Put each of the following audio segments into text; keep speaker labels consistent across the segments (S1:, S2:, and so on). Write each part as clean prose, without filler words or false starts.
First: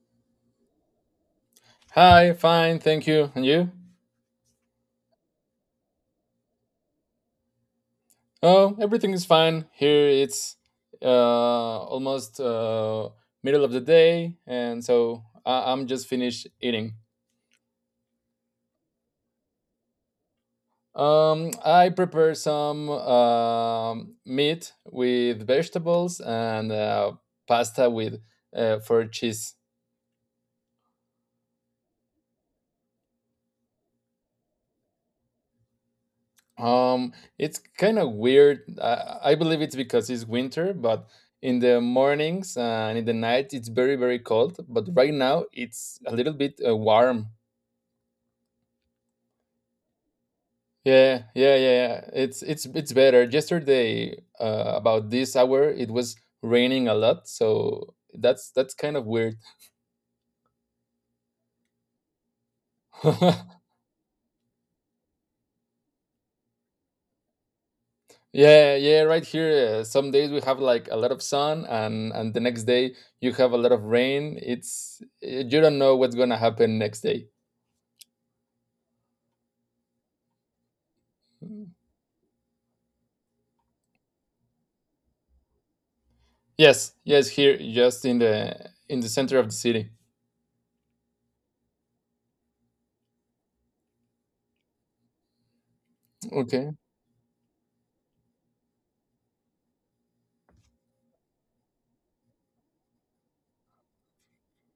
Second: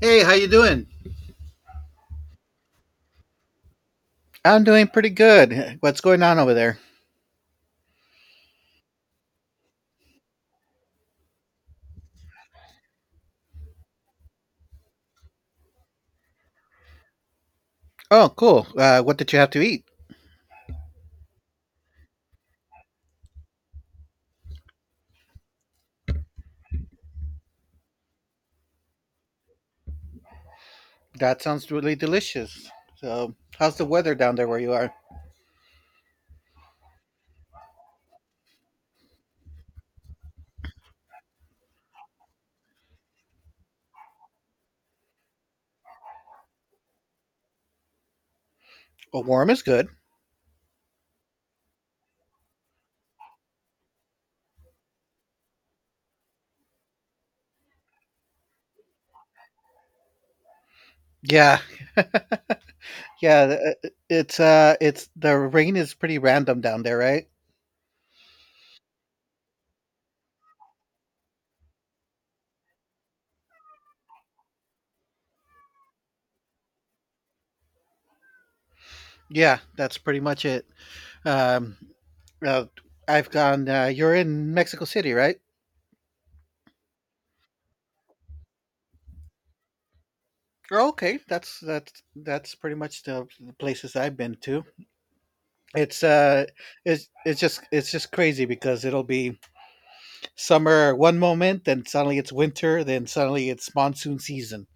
S1: Hey, how you doing?
S2: Hi, fine, thank you. And you?
S1: I'm doing pretty good. What's going on over there?
S2: Oh, everything is fine. Here it's almost middle of the day, and so I'm just finished eating.
S1: Oh, cool. What did you have to eat?
S2: I prepare some meat with vegetables and pasta with for cheese.
S1: That sounds really delicious. So, how's the weather down there where you are?
S2: Um, it's kind of weird. I believe it's because it's winter, but in the mornings and in the night it's very very cold. But right now it's a little bit warm.
S1: Well, warm is good.
S2: Yeah, yeah, yeah, yeah. It's better. Yesterday, about this hour, it was raining a lot, so that's kind of weird.
S1: Yeah, yeah. It's the rain is pretty random down there, right?
S2: Yeah, yeah. Right here, some days we have like a lot of sun, and the next day you have a lot of rain. It's you don't know what's gonna happen next day.
S1: Yeah, that's pretty much it. Um, uh, I've gone. You're in Mexico City, right?
S2: Yes, yes, here, just in the center of the city.
S1: Oh, okay, that's pretty much the places I've been to. It's uh,
S2: Okay.
S1: it's it's just crazy because it'll be summer one moment, then suddenly it's winter, then suddenly it's monsoon season.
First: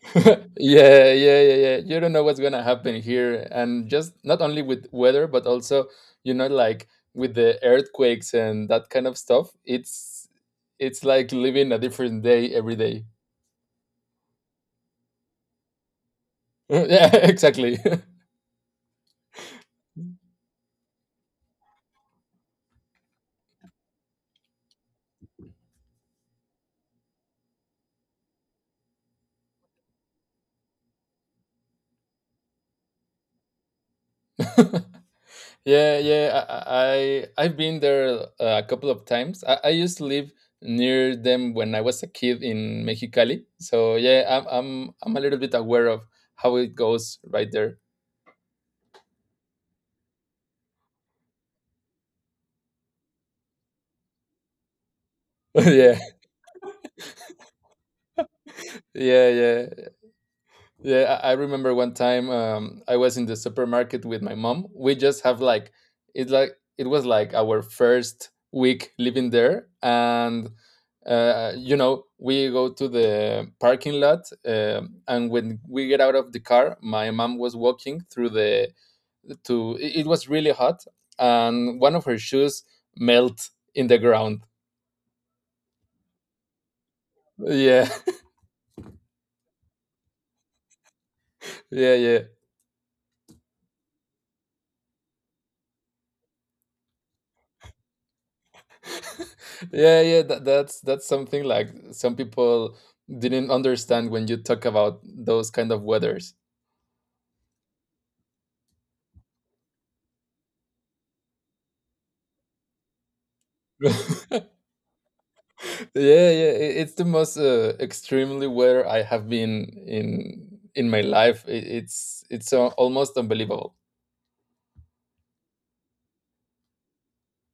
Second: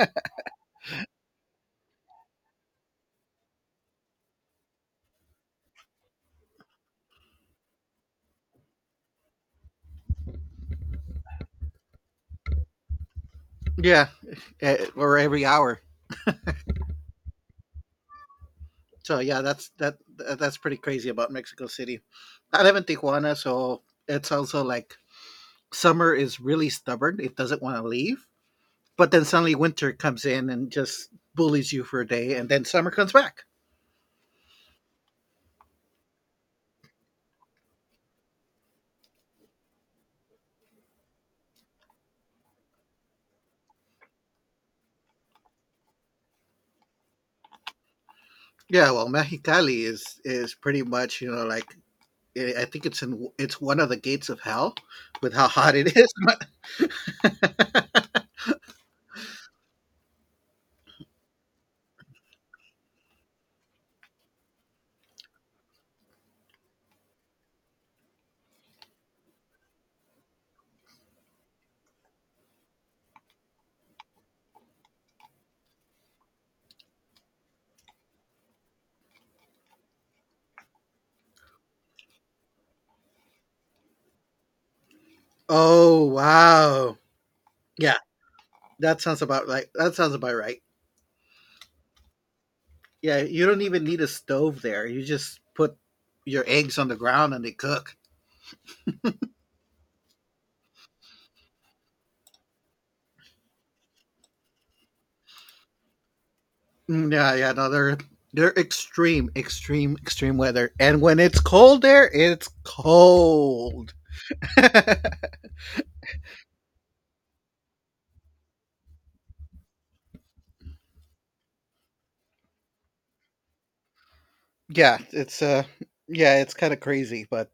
S2: Yeah, yeah, yeah, yeah. You don't know what's gonna happen here, and just not only with weather, but also like with the earthquakes and that kind of stuff. It's like living a different day every day.
S1: Yeah, eh, or every hour.
S2: Yeah, exactly.
S1: So yeah, that that's pretty crazy about Mexico City. I live in Tijuana, so it's also like summer is really stubborn. It doesn't want to leave, but then suddenly winter comes in and just bullies you for a day, and then summer comes back.
S2: Yeah, yeah, I've been there a couple of times. I used to live near them when I was a kid in Mexicali. So yeah, I'm a little bit aware of how it goes right there.
S1: Yeah, well, Mexicali is pretty much, you know, like I think it's one of the gates of hell with how hot it
S2: Yeah,
S1: is.
S2: yeah, yeah. Yeah, I remember one time, I was in the supermarket with my mom. We just have like it was like our first week living there, and we go to the parking lot, and when we get out of the car, my mom was walking through the to. It was really hot, and one of her shoes melt in the ground.
S1: Oh, wow!
S2: Yeah,
S1: Yeah, that sounds about right. That sounds about right.
S2: yeah, yeah.
S1: Yeah, you don't even need a stove there. You just put your eggs on the ground and they cook.
S2: Yeah yeah that's something, like some people didn't understand when you talk about those kind of weathers.
S1: Mm, yeah, yeah, no, they're extreme, extreme, extreme weather. And when it's cold there, it's cold.
S2: Yeah
S1: yeah,
S2: yeah, it's the most extremely weather I have been in my life. I it's almost unbelievable.
S1: it's uh yeah, it's kind of crazy, but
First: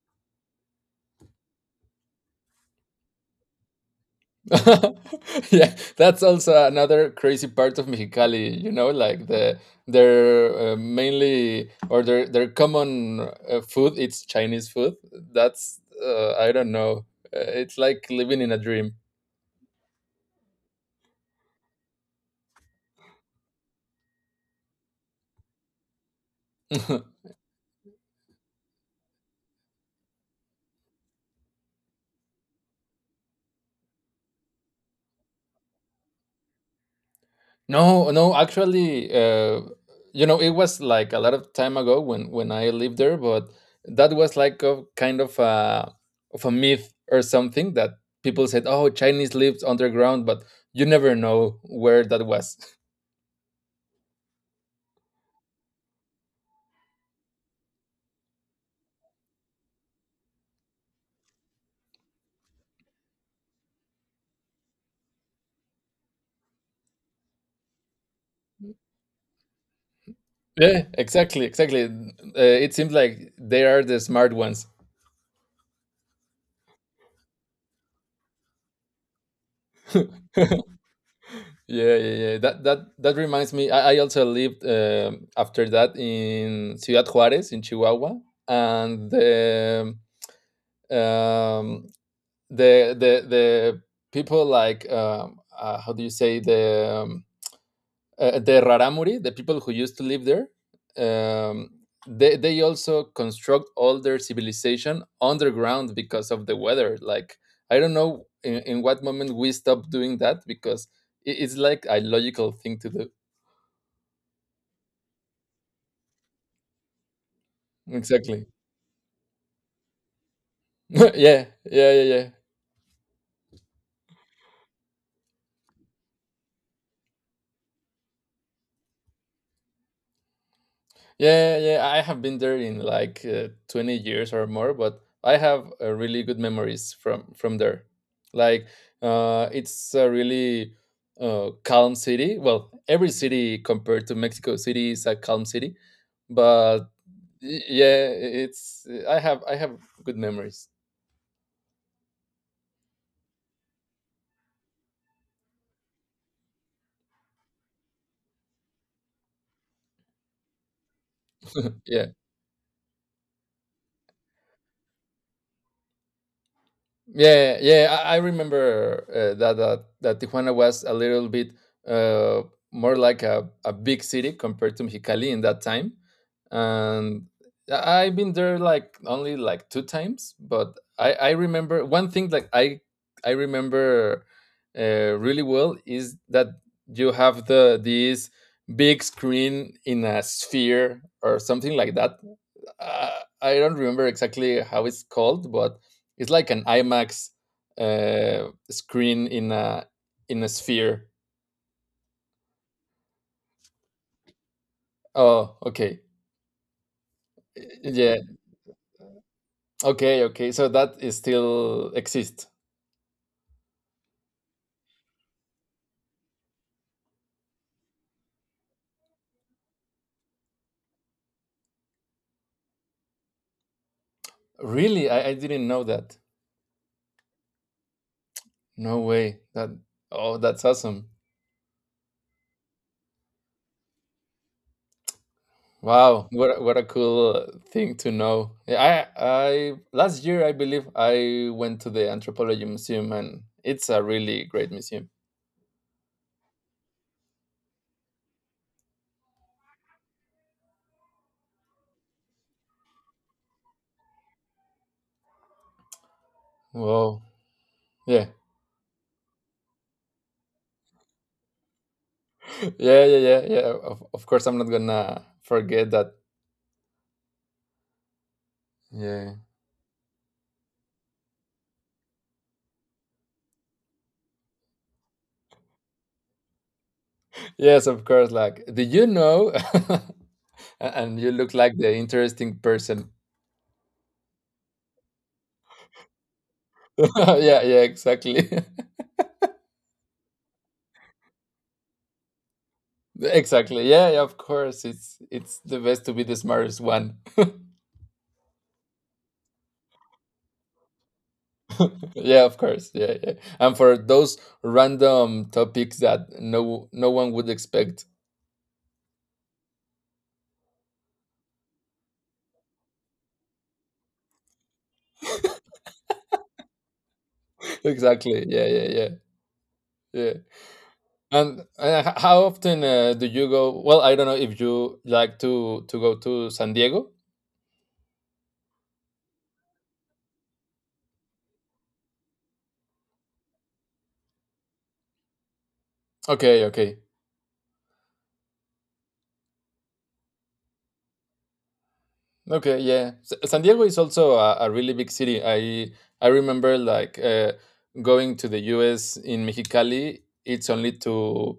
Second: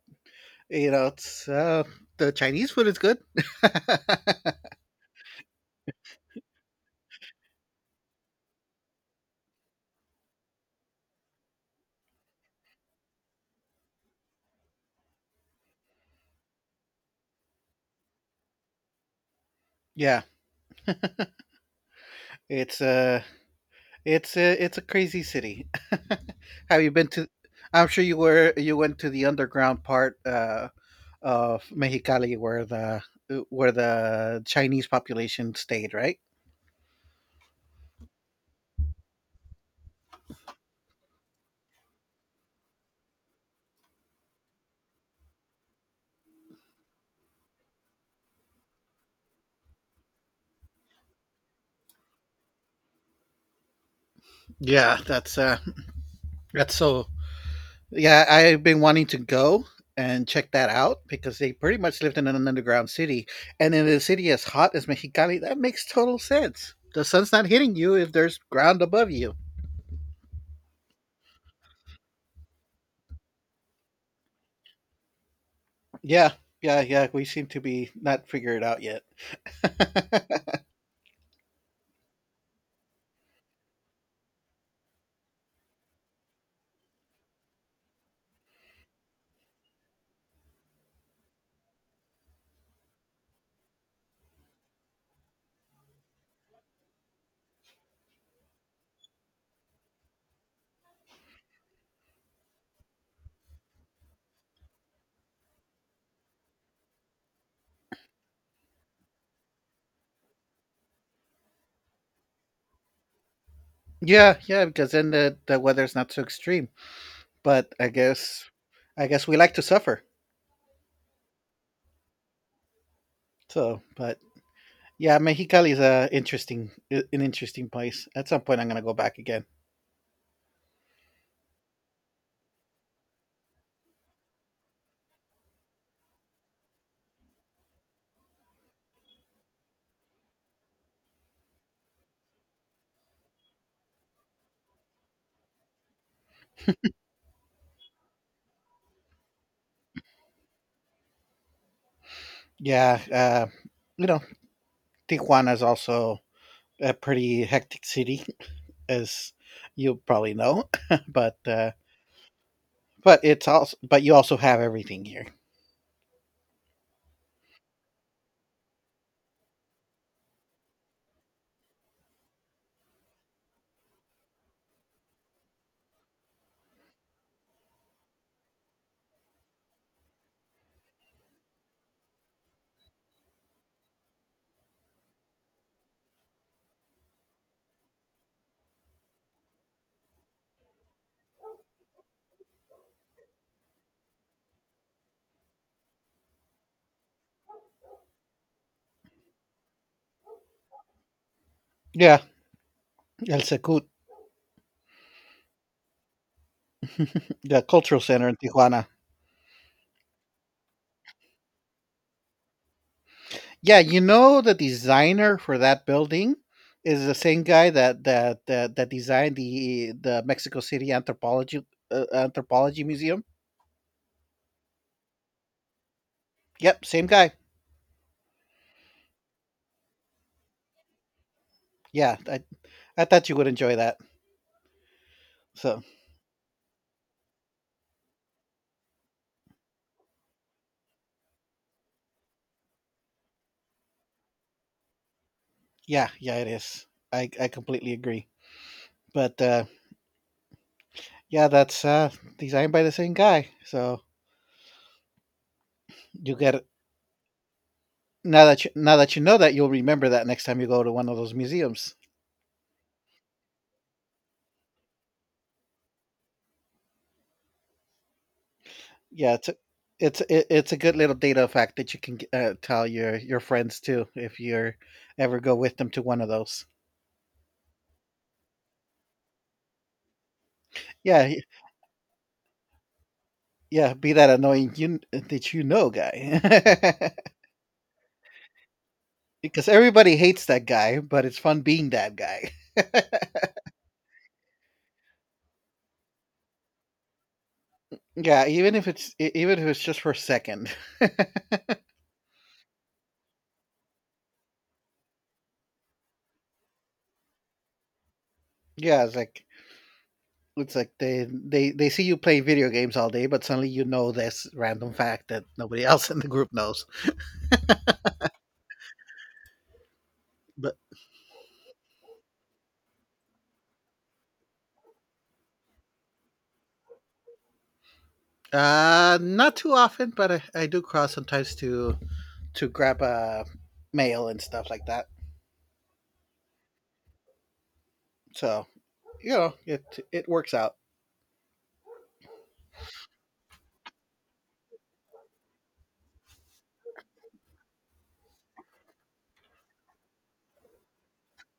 S1: you know, it's the Chinese food is good.
S2: Yeah, that's also another crazy part of Mexicali, like their mainly or their common food it's Chinese food. That's I don't know. It's like living in a dream.
S1: yeah, it's it's a crazy city. Have you been to? I'm sure you were you went to the underground part of Mexicali where the Chinese population stayed, right?
S2: No, no, actually, it was like a lot of time ago when I lived there, but that was like a kind of a myth or something, that people said, "Oh, Chinese lived underground," but you never know where that was.
S1: Yeah, that's so. Yeah, I've been wanting to go and check that out because they pretty much lived in an underground city, and in a city as hot as Mexicali, that makes total sense. The sun's not hitting you if there's ground above you.
S2: Yeah, exactly, exactly. It seems like they are the smart ones.
S1: Yeah, yeah, yeah. We seem to be not figured out yet.
S2: Yeah, yeah, yeah. That reminds me. I also lived after that in Ciudad Juarez in Chihuahua, and um, the people like, how do you say, the raramuri, the people who used to live there. Um, they also construct all their civilization underground because of the weather. Like I don't know in, what moment we stopped doing that, because it's like a logical thing to do.
S1: Yeah, yeah, because then the weather's not so extreme. But
S2: Exactly.
S1: I guess we like to suffer.
S2: Yeah, yeah, yeah, yeah.
S1: So, but yeah, Mexicali is a interesting an interesting place. At some point, I'm gonna go back again.
S2: Yeah, yeah, yeah, yeah. I have been there in like 20 years or more, but I have really good memories from there. Like, it's a really calm city. Well, every city compared to Mexico City is a calm city, but yeah, it's, I have good memories.
S1: Yeah, you know, Tijuana is also a pretty hectic city, as you probably know. but uh,
S2: Yeah.
S1: but it's also but you also have everything here.
S2: Yeah, yeah, yeah, I remember that Tijuana was a little bit uh, more like a big city compared to Mexicali in that time, and I've been there like only like two times, but I remember one thing, like I remember really well is that you have the this big screen in a sphere or something like that. I don't remember exactly how it's called, but it's like an IMAX, screen in a sphere.
S1: Yeah, El Secut,
S2: Oh, okay,
S1: the cultural
S2: yeah,
S1: center in Tijuana.
S2: okay, okay. So that is still exists.
S1: Yeah, you know the designer for that building is the same guy that designed the Mexico City Anthropology Anthropology Museum.
S2: Really, I didn't know that.
S1: Yep, same guy.
S2: No way. That oh, that's awesome.
S1: Yeah, I thought you would enjoy that. So
S2: Wow, what what a cool thing to know. Yeah, I last year I believe I went to the Anthropology Museum, and it's a really great museum.
S1: yeah, yeah, it is. I completely agree. But yeah, that's designed by the same guy. So you get
S2: Wow. Yeah.
S1: now that you know that you'll remember that next time you go to one of those museums.
S2: Yeah, yeah, yeah, yeah, of course I'm not gonna forget that.
S1: Yeah,
S2: Yeah,
S1: it's a, it's it, it's a good little data fact that you can tell your friends too if you're ever go with them to one of those.
S2: yes, of course, like, do you know? And
S1: Yeah,
S2: you
S1: y-
S2: look like the interesting person.
S1: yeah, be that annoying you that you know guy.
S2: Yeah, yeah, exactly.
S1: because everybody hates that guy, but it's fun being that guy.
S2: Exactly, yeah, yeah, of course it's the best to be the smartest one.
S1: yeah, even if even if it's just for a second.
S2: Yeah, of course, yeah, yeah. And for those random topics that no one would expect.
S1: yeah, it's like they see you play video games all day, but suddenly you know this random fact that nobody else in the group knows.
S2: Exactly, yeah, yeah, yeah, yeah.
S1: But.
S2: And how often do you go? Well, I don't know if you like to go to San Diego.
S1: Not too often, but I do cross sometimes to grab mail and stuff like that.
S2: Okay, okay,
S1: So you know, it works out.
S2: okay. Yeah, San Diego is also a really big city. I remember like going to the U.S. in Mexicali. It's only to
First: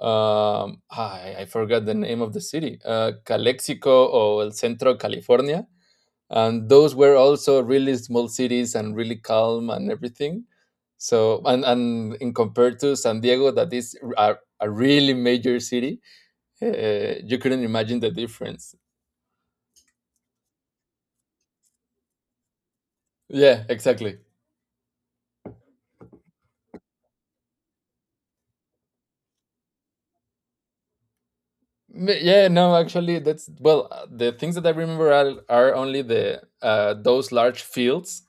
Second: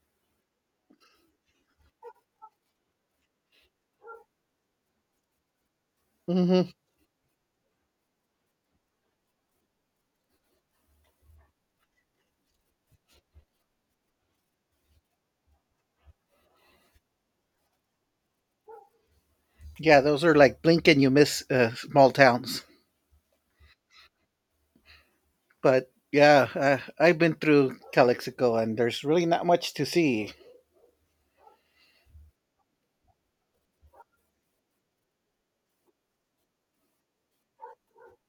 S2: I forgot the name of the city, Calexico or El Centro, California.
S1: Hmm
S2: And those were also really small cities and really calm and everything, so and in compared to San Diego that is a really major city. You couldn't imagine the difference.
S1: Yeah, those are like blink and you miss small towns.
S2: Yeah, exactly.
S1: But yeah, I've been through Calexico, and there's really not much to see.
S2: Yeah, no, actually, that's, well the things that I remember are only the, those large fields,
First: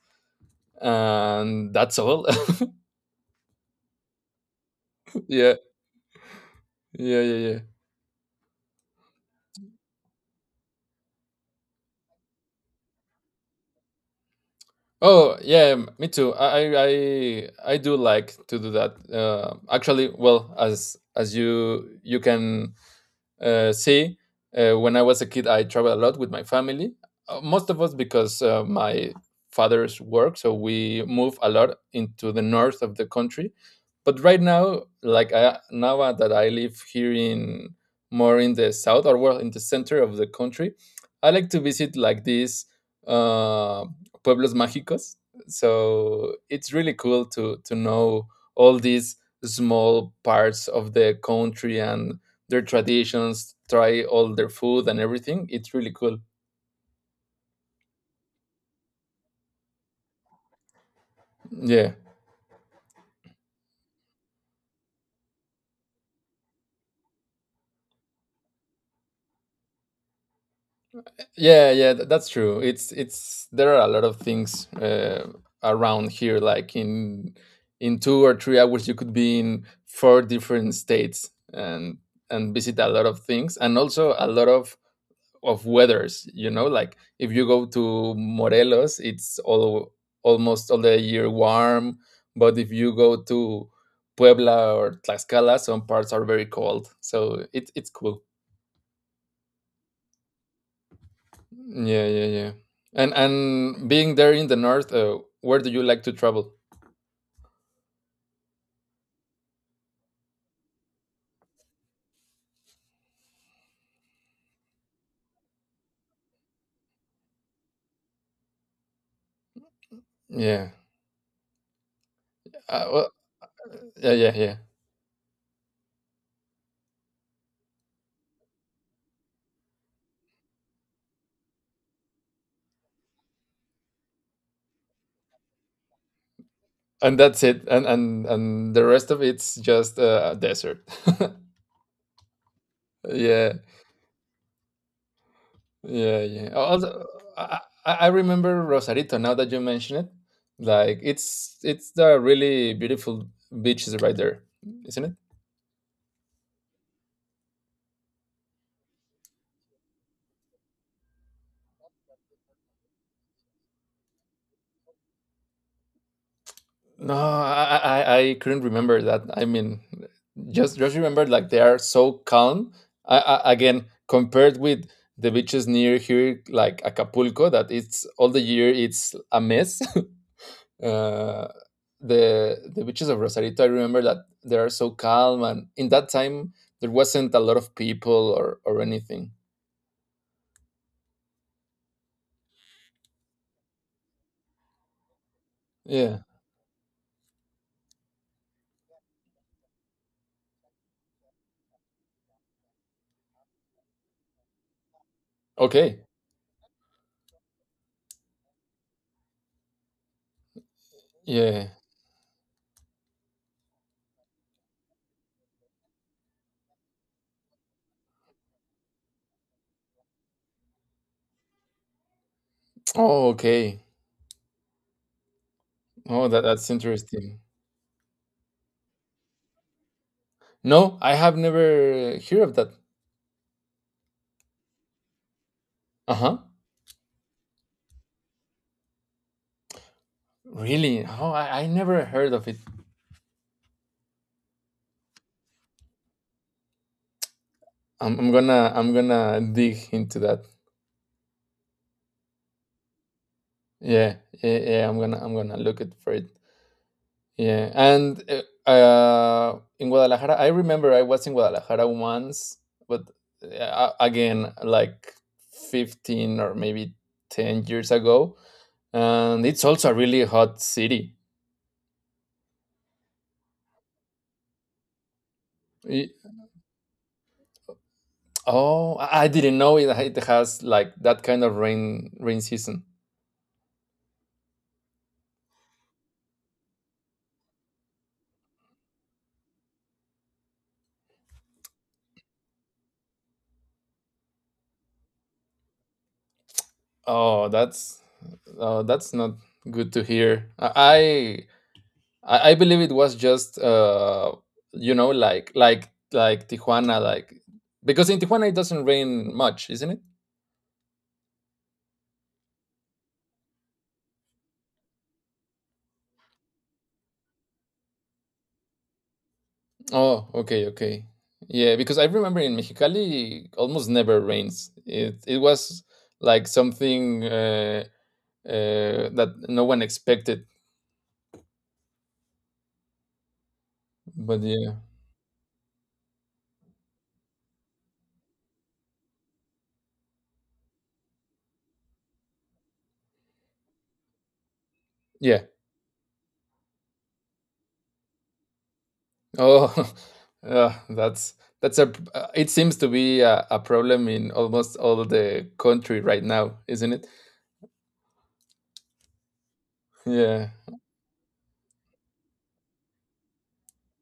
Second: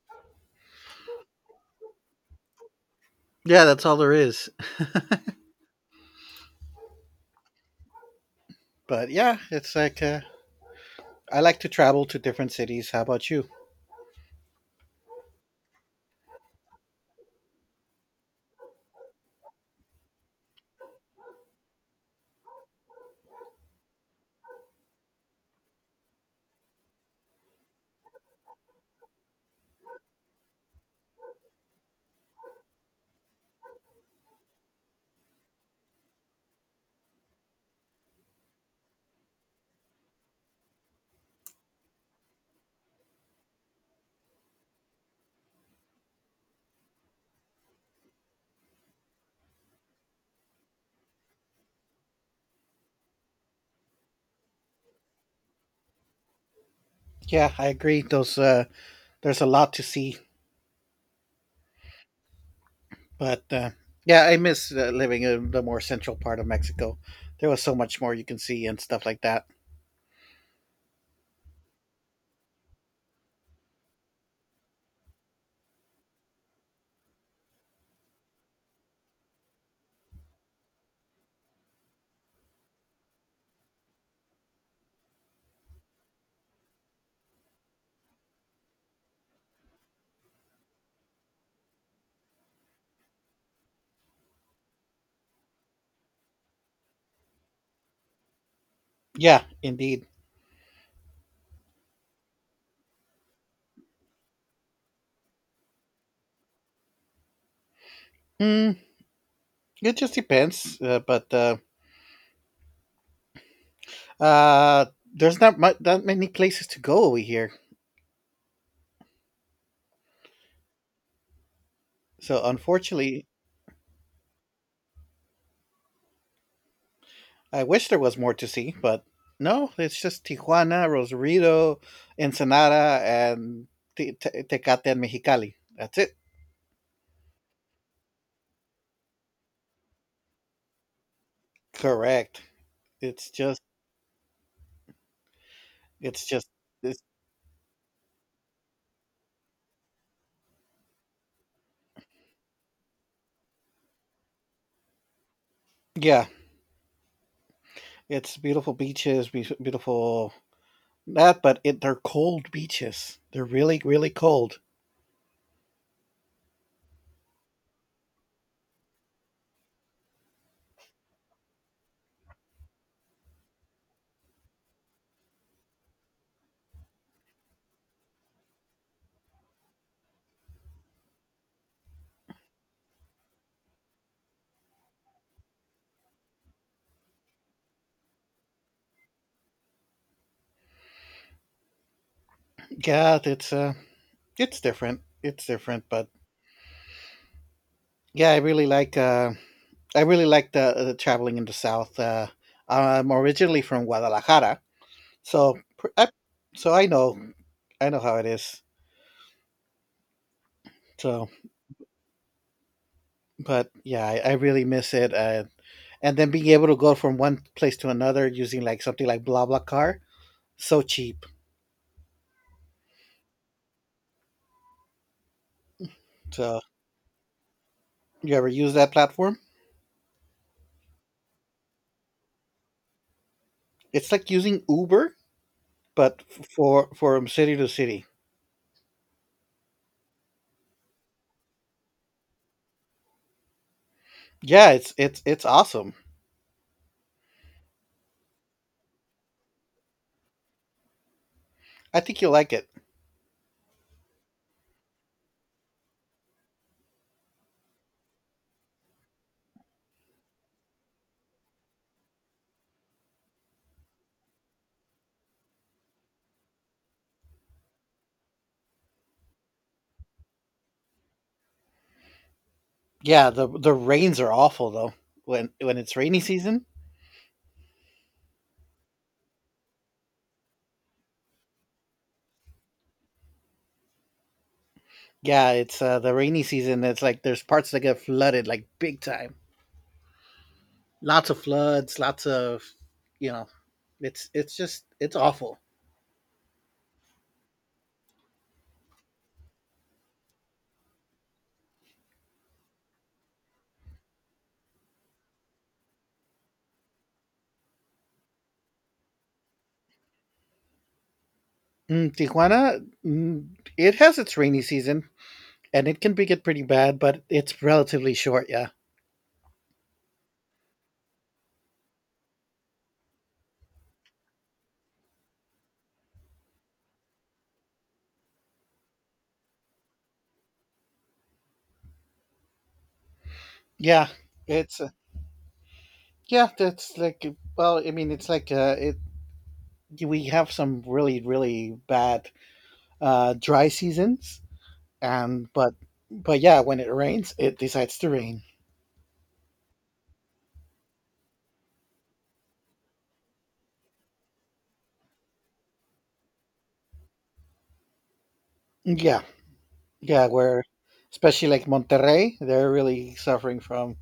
S2: and that's all.
S1: Yeah, that's all there is.
S2: Yeah yeah yeah yeah.
S1: But yeah, it's like I like to travel to different cities. How about you?
S2: Oh yeah, me too. I do like to do that. Actually, well, as you can, see, when I was a kid, I traveled a lot with my family. Most of us because my father's work, so we move a lot into the north of the country. But right now, like now that I live here in more in the south or well in the center of the country, I like to visit like these uh, pueblos mágicos. So it's really cool to know all these small parts of the country and their traditions, try all their food and everything. It's really cool.
S1: Yeah, I agree. Those there's a lot to see.
S2: Yeah,
S1: But yeah, I miss living in the more central part of Mexico. There was so much more you can see and stuff like that.
S2: yeah, yeah. That's true. It's There are a lot of things around here. Like in 2 or 3 hours, you could be in four different states and visit a lot of things, and also a lot of weathers, like if you go to Morelos it's all almost all the year warm, but if you go to Puebla or Tlaxcala some parts are very cold, so it's cool.
S1: Yeah, indeed.
S2: Yeah, yeah, yeah. And being there in the north, where do you like to travel?
S1: Hmm, it just depends, but uh, there's not much, that many places to go over here.
S2: Yeah,
S1: So
S2: well,
S1: unfortunately,
S2: yeah, yeah, yeah.
S1: I wish there was more to see, but no, it's just Tijuana, Rosarito, Ensenada, and Tecate and Mexicali. That's it.
S2: And that's it, and the rest of it's just a desert.
S1: Correct. It's
S2: Yeah.
S1: just,
S2: Yeah,
S1: it's just,
S2: yeah.
S1: it's,
S2: Also, I, I remember Rosarito now that you mention it. Like it's the really beautiful beaches right there, isn't it?
S1: yeah, it's beautiful beaches, beautiful that, but it they're cold beaches. They're really, really cold.
S2: No, I couldn't remember that. I mean, just remember, like, they are so calm. Again, compared with the beaches near here, like Acapulco, that it's all the year it's a mess. uh, the beaches of Rosarito, I remember that they are so calm, and in that time there wasn't a lot of people or anything.
S1: Yeah, it's different. It's different, but
S2: Yeah.
S1: yeah, I really like the traveling in the south. I'm originally from Guadalajara, so pr-
S2: Okay.
S1: I, so I know how it is. So,
S2: Yeah.
S1: but yeah, I really miss it. And then being able to go from one place to another using like something like BlaBlaCar, so cheap.
S2: Oh, okay. Oh,
S1: So,
S2: that's interesting.
S1: you ever use that platform?
S2: No, I have never heard of that.
S1: It's like using Uber,
S2: Uh
S1: but
S2: huh.
S1: for from city to city.
S2: Really? Oh, I never heard of it.
S1: Yeah, it's awesome.
S2: I'm gonna dig into that.
S1: I think you'll like it.
S2: Yeah, yeah, yeah. I'm gonna look it for it. Yeah, and in Guadalajara, I remember I was in Guadalajara once, but again, like 15 or maybe 10 years ago. And it's also a really hot city.
S1: Yeah, the rains are awful though. When it's
S2: Y-
S1: rainy season,
S2: oh, I didn't know it, it has like that kind of rain season.
S1: yeah, it's the rainy season. It's like there's parts that get flooded like big time. Lots of floods. Lots of you know. It's just it's awful.
S2: Oh, that's oh, that's not good to hear. I believe it was just like Tijuana, like because in Tijuana it doesn't rain much, isn't it?
S1: Mm, Tijuana, mm, it has its rainy season, and it can be get pretty bad, but it's relatively short. Yeah,
S2: Oh, okay, okay. Yeah, because I remember in Mexicali almost never rains. It was like something, that no one expected.
S1: yeah.
S2: But yeah,
S1: It's yeah, that's like well, I mean, it's like it. We have some really, really bad dry seasons,
S2: yeah.
S1: and but yeah, when it rains, it decides to rain.
S2: Oh, uh, that's that's a. It seems to be a problem in almost all the country right now, isn't it?
S1: Yeah, yeah,
S2: Yeah,
S1: where especially like Monterrey, they're really suffering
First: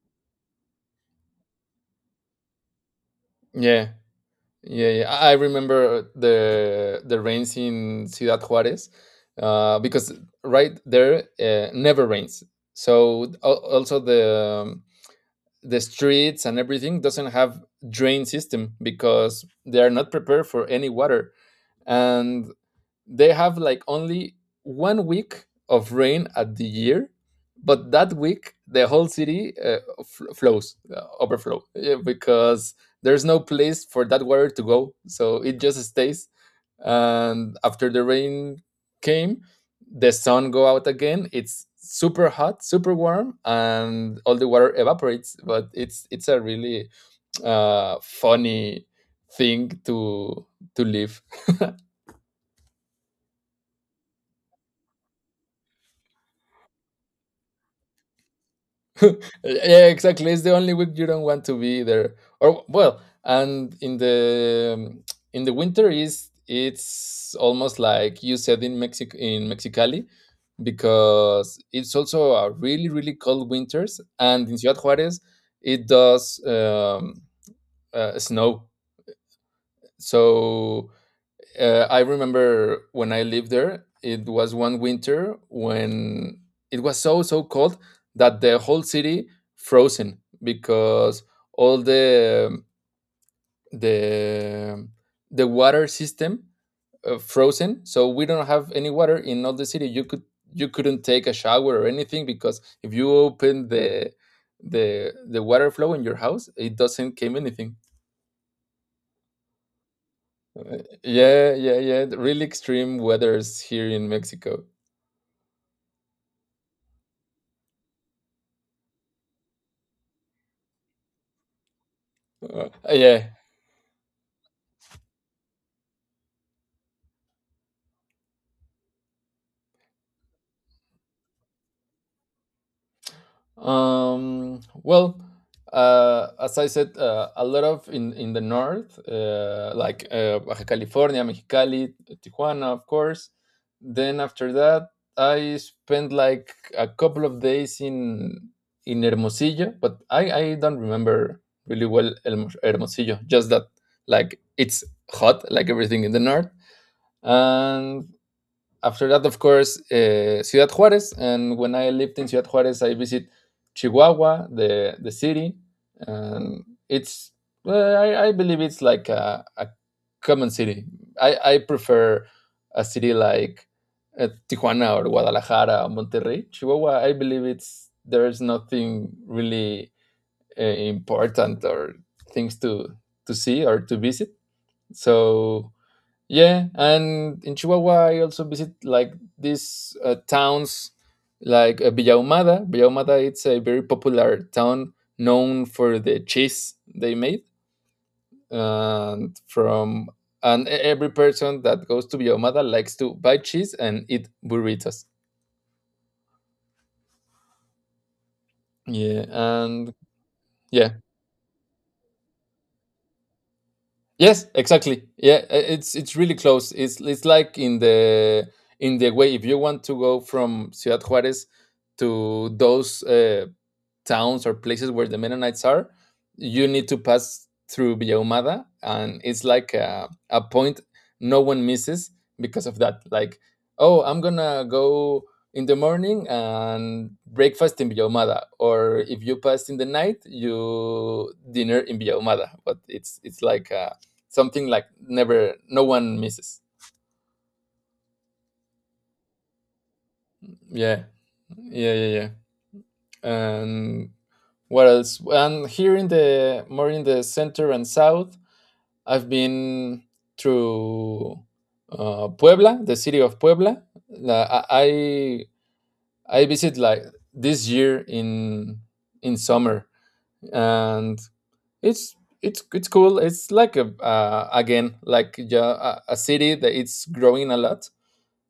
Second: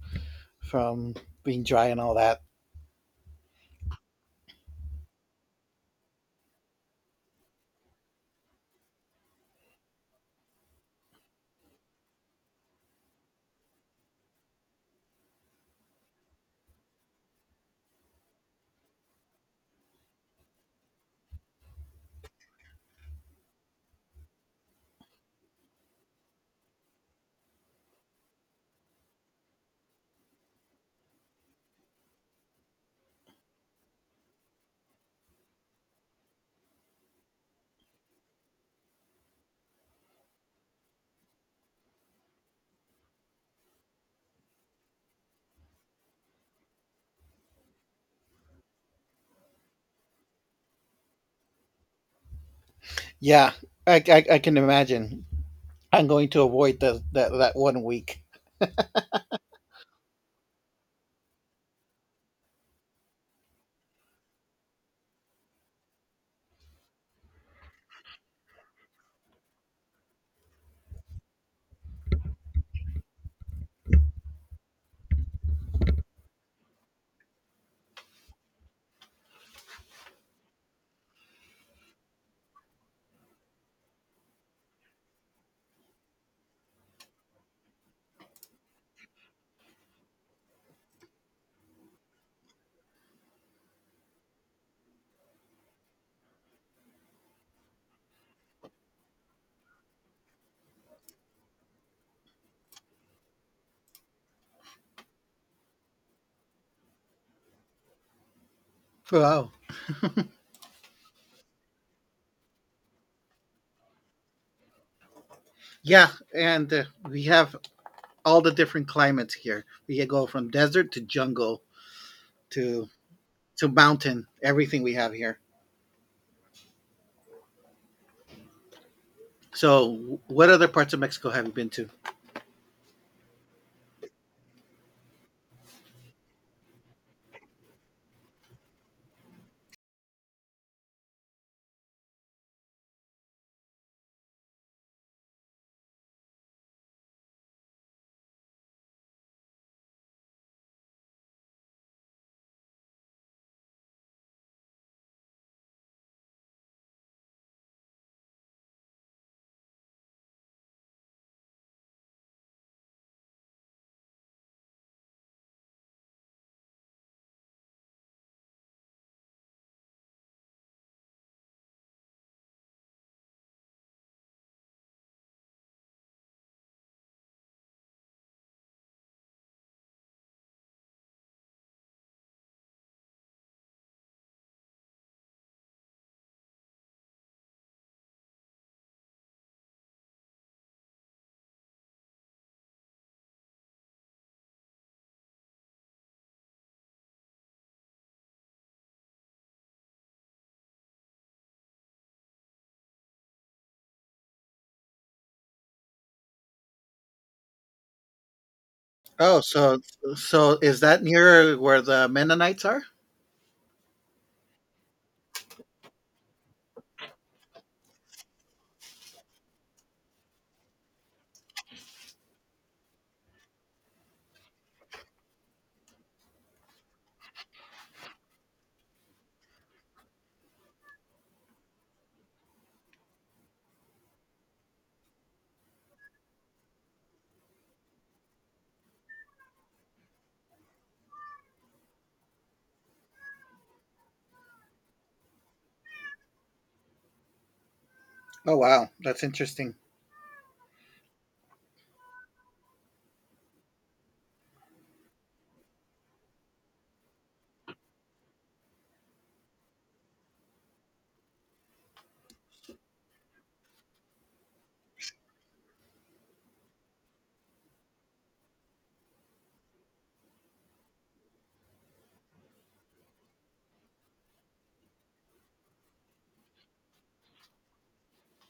S1: from being dry and all that.
S2: yeah. Yeah, yeah. I remember the rains in Ciudad Juarez, because right there, never rains. So also the, um, the streets and everything doesn't have drain system, because they are not prepared for any water. And they have like only 1 week of rain at the year, but that week the whole city flows, overflow, yeah, because there's no place for that water to go, so it just stays. And after the rain came, the sun go out again. It's super hot, super warm, and all the water evaporates, but it's a really funny thing to live.
S1: Yeah, I can imagine. I'm going to avoid that one week.
S2: Yeah, exactly. It's the only week you don't want to be there. Or well, and in the winter is it's almost like you said in Mexico, in Mexicali, because it's also a really really cold winters, and in Ciudad Juarez it does snow. So I remember when I lived there, it was one winter when it was so so cold that the whole city frozen because all the the water system frozen. So we don't have any water in all the city. You could you couldn't take a shower or anything because if you open the water flow in your house, it doesn't came anything.
S1: Wow.
S2: Yeah, yeah, yeah. the Really extreme weathers here in Mexico.
S1: Yeah, and we have all the different climates here. We can go from desert to jungle to
S2: Yeah.
S1: to mountain everything we have here. So, what other parts of Mexico have you been to?
S2: Well, as I said, a lot of in the north, like Baja California, Mexicali, Tijuana, of course. Then after that, I spent like a couple of days in Hermosillo, but I don't remember really well Hermosillo. Just that, like it's hot, like everything in the north, and after that, of course, Ciudad Juarez. And when I lived in Ciudad Juarez, I visit Chihuahua, the city, and it's uh, I believe it's like a common city. I prefer a city like Tijuana or Guadalajara or Monterrey. Chihuahua, I believe it's there's nothing really important or things to see or to visit. So yeah, and in Chihuahua, I also visit like these towns like Villa Ahumada. Villa Ahumada, it's a very popular town known for the cheese they made, and from and every person that goes to Villa Ahumada likes to buy cheese and eat burritos. Yeah,
S1: Oh, so
S2: and
S1: so is
S2: yeah,
S1: that near where the Mennonites are?
S2: yes, exactly. Yeah, it's really close. It's like in the way if you want to go from Ciudad Juarez to those. Towns or places where the Mennonites are, you need to pass through Villa Humada, and it's like a point no one misses because of that. Like, oh, I'm gonna go in the morning and breakfast in Villa Humada, or if you pass in the night, you dinner in Villa Humada. But it's like something like never no one misses.
S1: Oh, wow, that's interesting.
S2: Yeah, yeah, yeah, yeah. And what else? And here in the more in the center and south, I've been through Puebla, the city of Puebla. I I visit like this year in summer, and it's it's cool. It's like a a city that it's growing a lot,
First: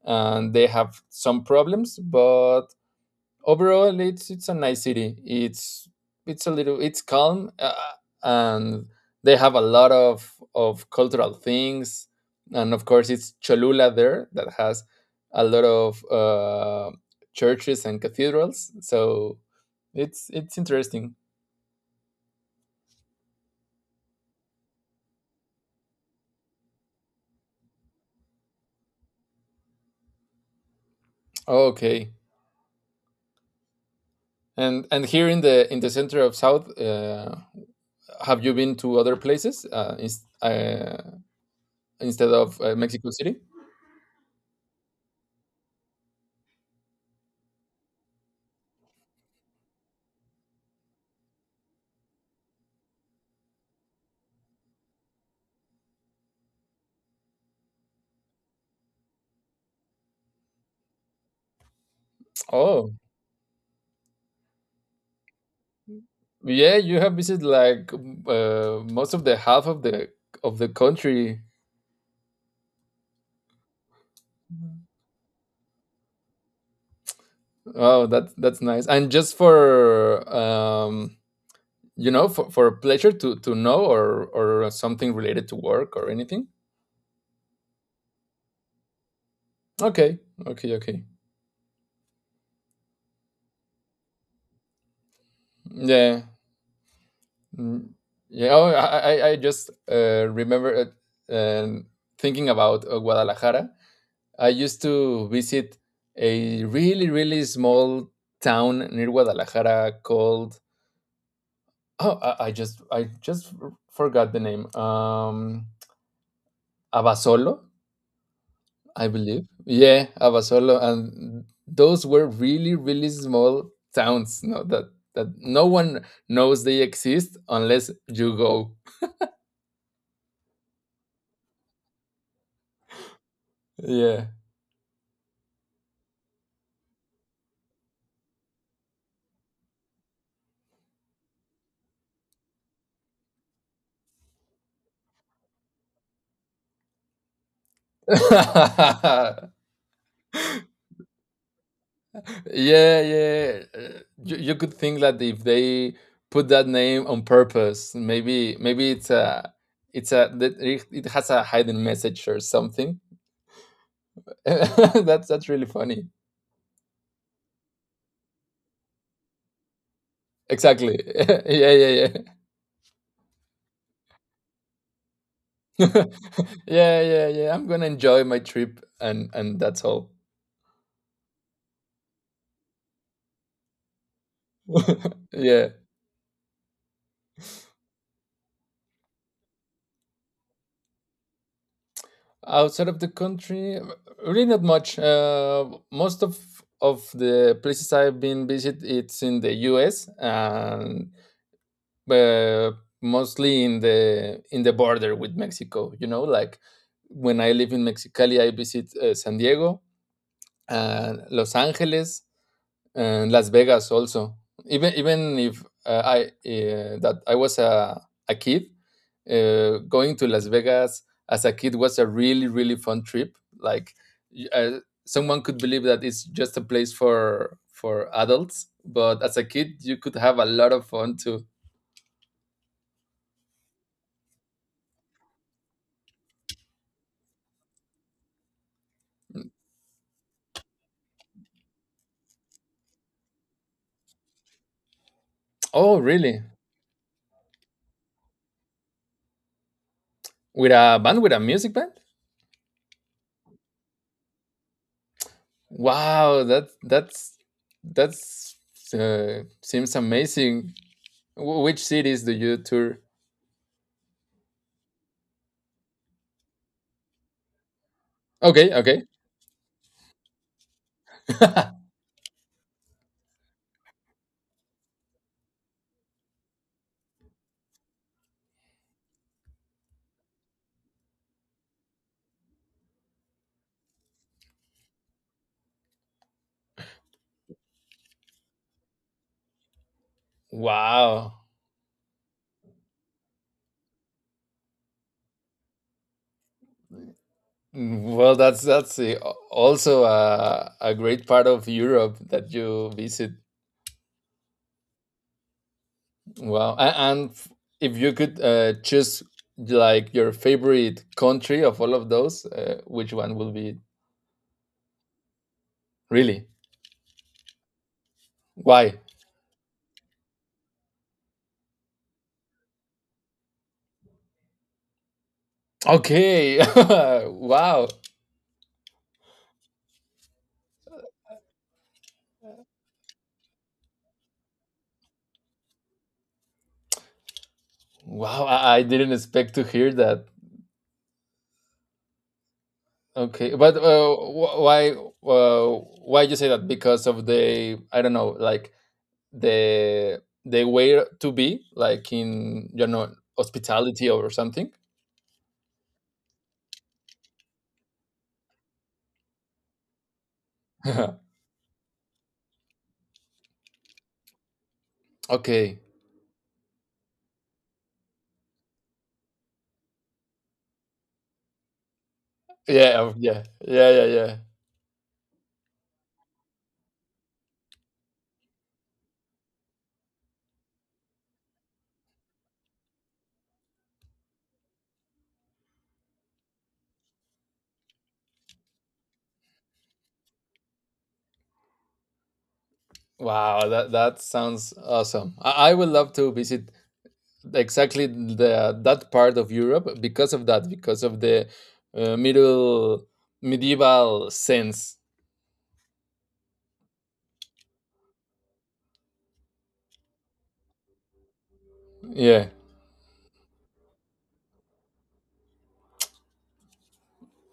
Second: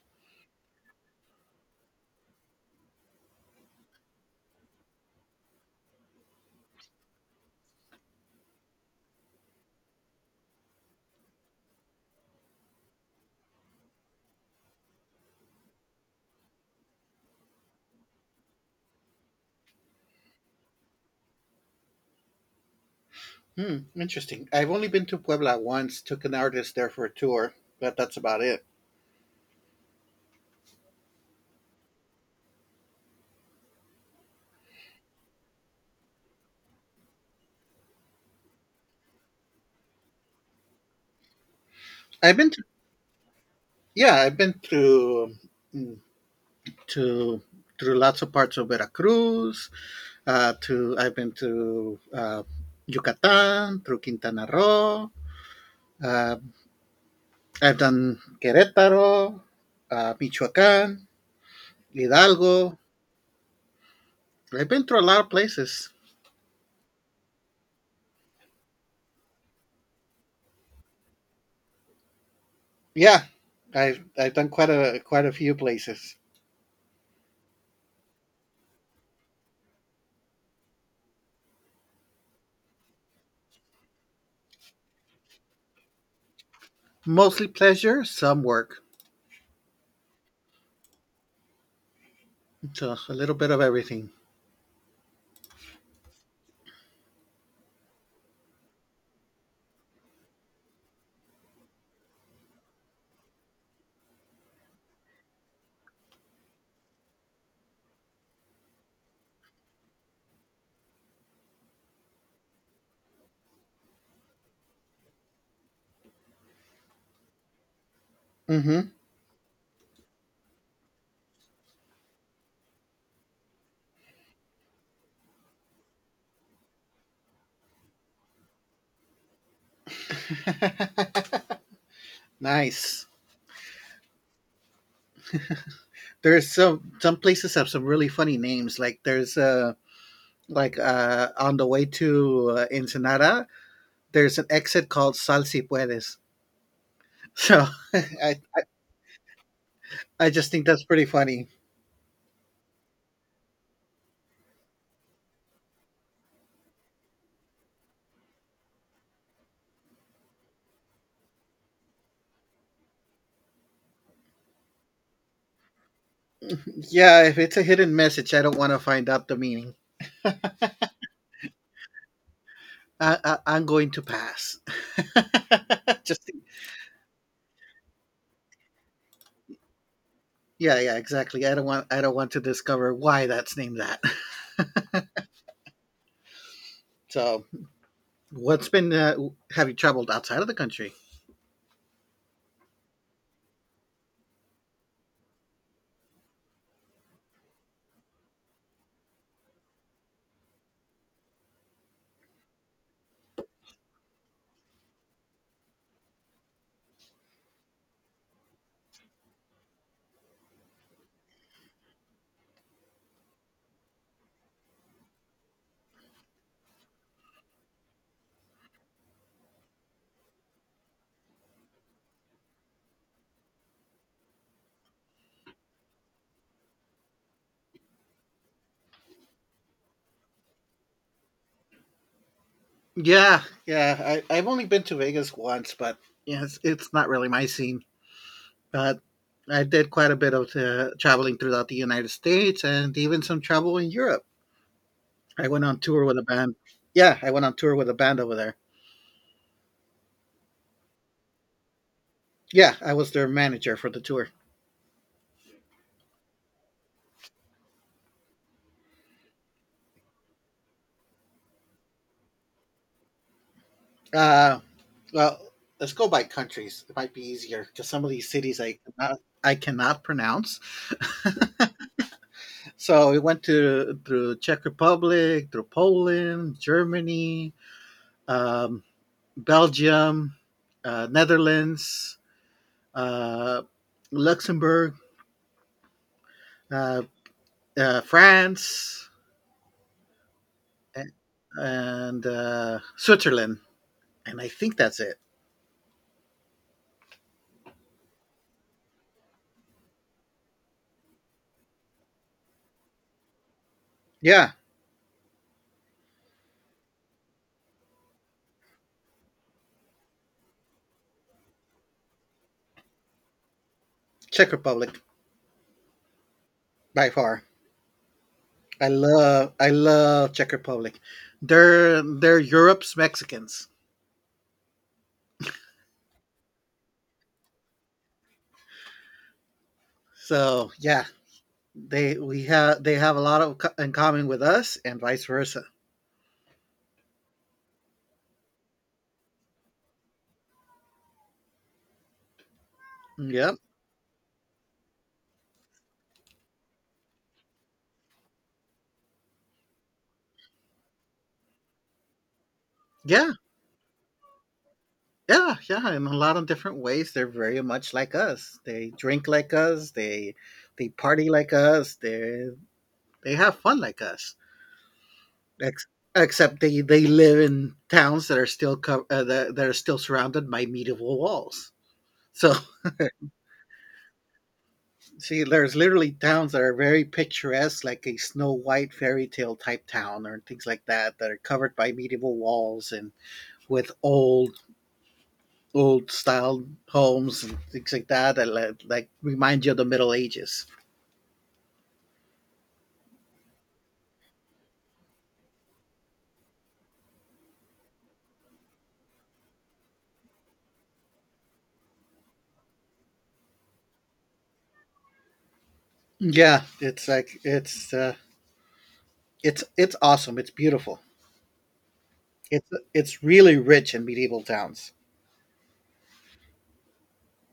S2: and they have some problems, but overall it's a nice city it's a little it's calm, and they have a lot of cultural things, and of course it's cholula there that has a lot of churches and cathedrals, so it's interesting.
S1: Hmm, interesting. I've only been to Puebla once. Took an artist there for a tour, but that's about it.
S2: Okay, and here in the center of south, have you been to other places instead
S1: I've been
S2: of
S1: to
S2: Mexico City?
S1: yeah, I've been to through lots of parts of Veracruz. To I've been to Yucatan, through Quintana Roo. Uh, I've done Querétaro, Michoacán, Hidalgo.
S2: Oh,
S1: I've been through a lot of places.
S2: yeah, you have visited like most of the half of the country.
S1: Yeah, I've done quite
S2: Mhm.
S1: a quite a few places.
S2: Oh, that's nice. And just for for pleasure to know or something related to work or anything.
S1: Mostly pleasure, some work.
S2: Okay, okay, okay.
S1: So a little bit of everything.
S2: Yeah. Mm, yeah. Oh, I just remember it, um, thinking about Guadalajara. I used to visit a really really small town near Guadalajara called oh, I just forgot the name. Abasolo,
S1: Mm-hmm.
S2: I believe. Yeah, Abasolo, and those were really really small towns. No, that that no one knows they exist unless you go.
S1: Nice.
S2: Yeah.
S1: There's some places have some really funny names. Like there's like on the way to Ensenada, there's an exit called Sal Si Puedes. So I
S2: Yeah,
S1: I just think that's pretty funny.
S2: yeah. You, you could think that if they put that name on purpose, maybe maybe it's a that it has a hidden message or something. That's really funny.
S1: Yeah, if it's a hidden message, I don't want to find out the meaning.
S2: Exactly. Yeah, yeah, yeah.
S1: I, I'm going to pass. Just
S2: Yeah, yeah, yeah. I'm gonna enjoy my trip and that's all.
S1: yeah, yeah, exactly. I don't want to discover why that's named that.
S2: Yeah.
S1: so, what's been have you traveled outside of the country?
S2: Outside of the country, really not much. Most of the places I've been visit, it's in the U.S. and uh, mostly in the border with Mexico. You know, like when I live in Mexicali, I visit San Diego and Los Angeles. And Las Vegas also. Even even if I that I was a kid, going to Las Vegas as a kid was a really really fun trip. Like y- uh, someone could believe that it's just a place for adults, but as a kid you could have a lot of fun too.
S1: Yeah, yeah. I, I've only been to Vegas once, but yeah, it's not really my scene. But I did quite a bit of traveling throughout the United States and even some travel in Europe. I went on
S2: Oh
S1: tour with a
S2: really?
S1: band. Yeah, I went on tour with a band over there.
S2: With a band? With a music band?
S1: Yeah, I was their manager for the tour.
S2: Wow, that's seems amazing. Which cities do you tour?
S1: Uh, well, let's go by countries. It might be easier because some of these cities
S2: Okay, okay.
S1: I cannot pronounce. so we went to through Czech Republic, through Poland, Germany, um, Belgium, Netherlands, uh, Luxembourg, uh, France, and,
S2: Wow.
S1: and Switzerland, and I think that's it.
S2: Mm, well, that's a, also a great part of Europe that you visit.
S1: Yeah,
S2: Wow. And, and f- if you could choose like your favorite country of all of those, which one will be it?
S1: Czech Republic
S2: Really?
S1: by far.
S2: Why?
S1: I love Czech Republic. They're Europe's Mexicans.
S2: Okay. Wow.
S1: So yeah, they have a lot of in common with us and vice versa.
S2: Wow. I didn't expect to hear that.
S1: Yep.
S2: Okay. But uh, why you say that? Because of the I don't know, like the way to be like in you know
S1: Yeah.
S2: hospitality or something.
S1: Yeah. Yeah. In a lot of different ways, they're very much like us. They drink like us. They party like us. They have fun like us.
S2: Okay.
S1: Ex- except they live in towns that are still that are still surrounded by medieval walls. So
S2: Yeah. Oh, yeah, yeah, yeah, yeah.
S1: see, there's literally towns that are very picturesque, like a Snow White fairy tale type town or things like that, that are covered by medieval walls and with old, old style homes and things like that that like remind you of the Middle Ages.
S2: Wow, that that sounds awesome. I would love to visit exactly the that part of Europe, because of that, because of the middle medieval sense.
S1: Yeah, it's like it's awesome. It's beautiful.
S2: Yeah.
S1: It's it's really rich in medieval towns.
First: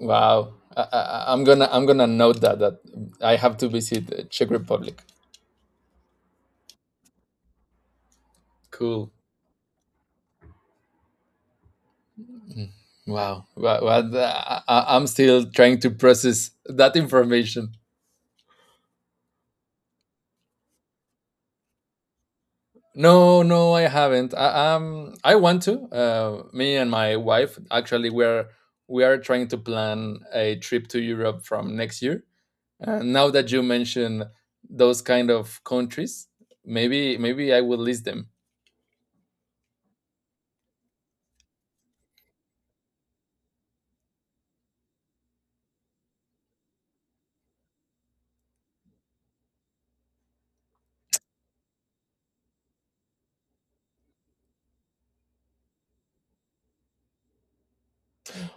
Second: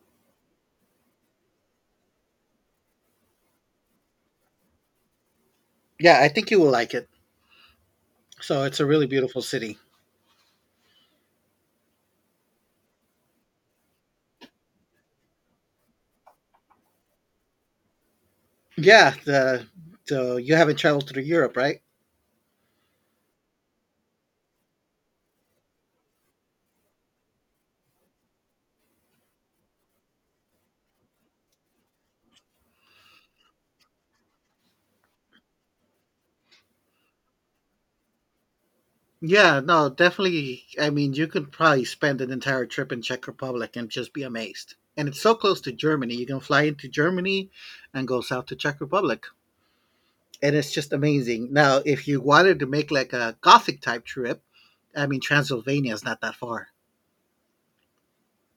S2: Wow. I'm gonna I'm gonna note that that I have to visit Czech Republic.
S1: Yeah, I think you will like it. So it's a really
S2: Cool.
S1: beautiful city.
S2: Wow. Well, well I'm still trying to process that information.
S1: Yeah, the so you haven't traveled through Europe, right?
S2: No, no, I haven't. I want to. Me and my wife actually we are trying to plan a trip to Europe from next year. Now that you mention those kind of countries, maybe maybe I will list them.
S1: Yeah, no, definitely. I mean, you could probably spend an entire trip in Czech Republic and just be amazed. And it's so close to Germany. You can fly into Germany and go south to Czech Republic. And it's just amazing. Now, if you wanted to make like a Gothic type trip, I mean, Transylvania is not that far.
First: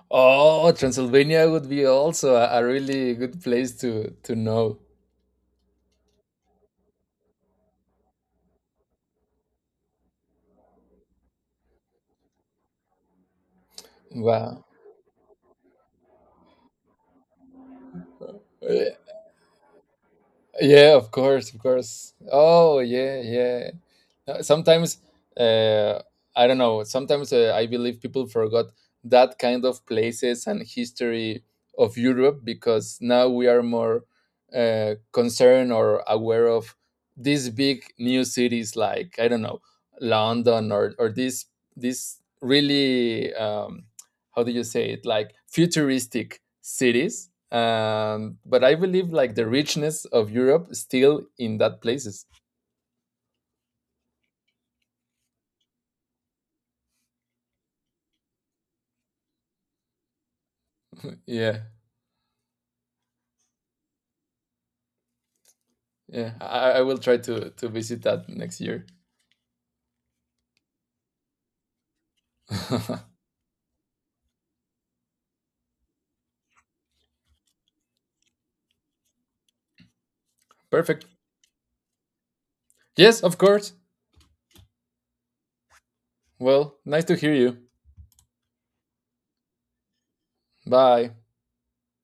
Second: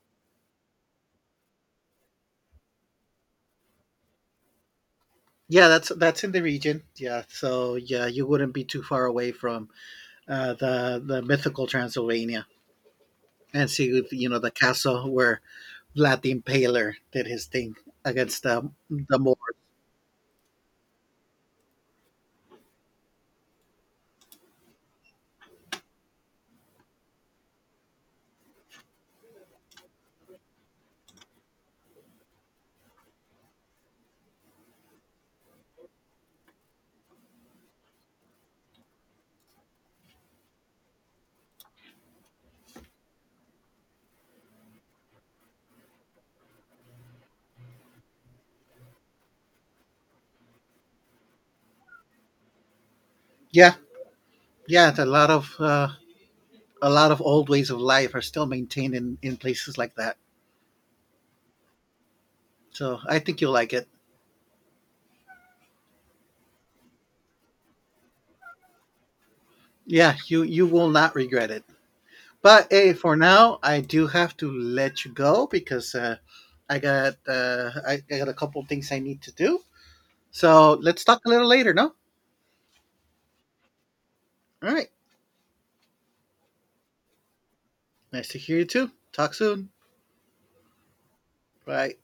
S2: Oh, Transylvania would be also a really good place to know.
S1: Yeah, that's in the region. Yeah, so yeah, you wouldn't be too far away from the mythical Transylvania and see you know the
S2: Wow.
S1: castle where Vlad the Impaler did his thing against the Moors.
S2: Yeah, of course, of course. Oh, yeah, yeah. Sometimes, uh, I don't know. Sometimes I believe people forgot that kind of places and history of Europe because now we are more concerned or aware of these big new cities like I don't know London or this really how do you say it like futuristic cities. But I believe like the richness of Europe still in that places.
S1: Yeah, yeah, it's a lot of old ways of life are still maintained in places like that.
S2: Yeah,
S1: So I think you'll like it.
S2: yeah. I will try to visit that next year.
S1: Yeah, you will not regret it. But hey, for now, I do have to let you go because I got I got a couple of things I need to do. So let's
S2: Perfect.
S1: talk a little later. No,
S2: Yes, of course.
S1: all right.
S2: Well, nice to hear you.
S1: Nice to hear you too. Talk soon.
S2: Bye.
S1: Bye.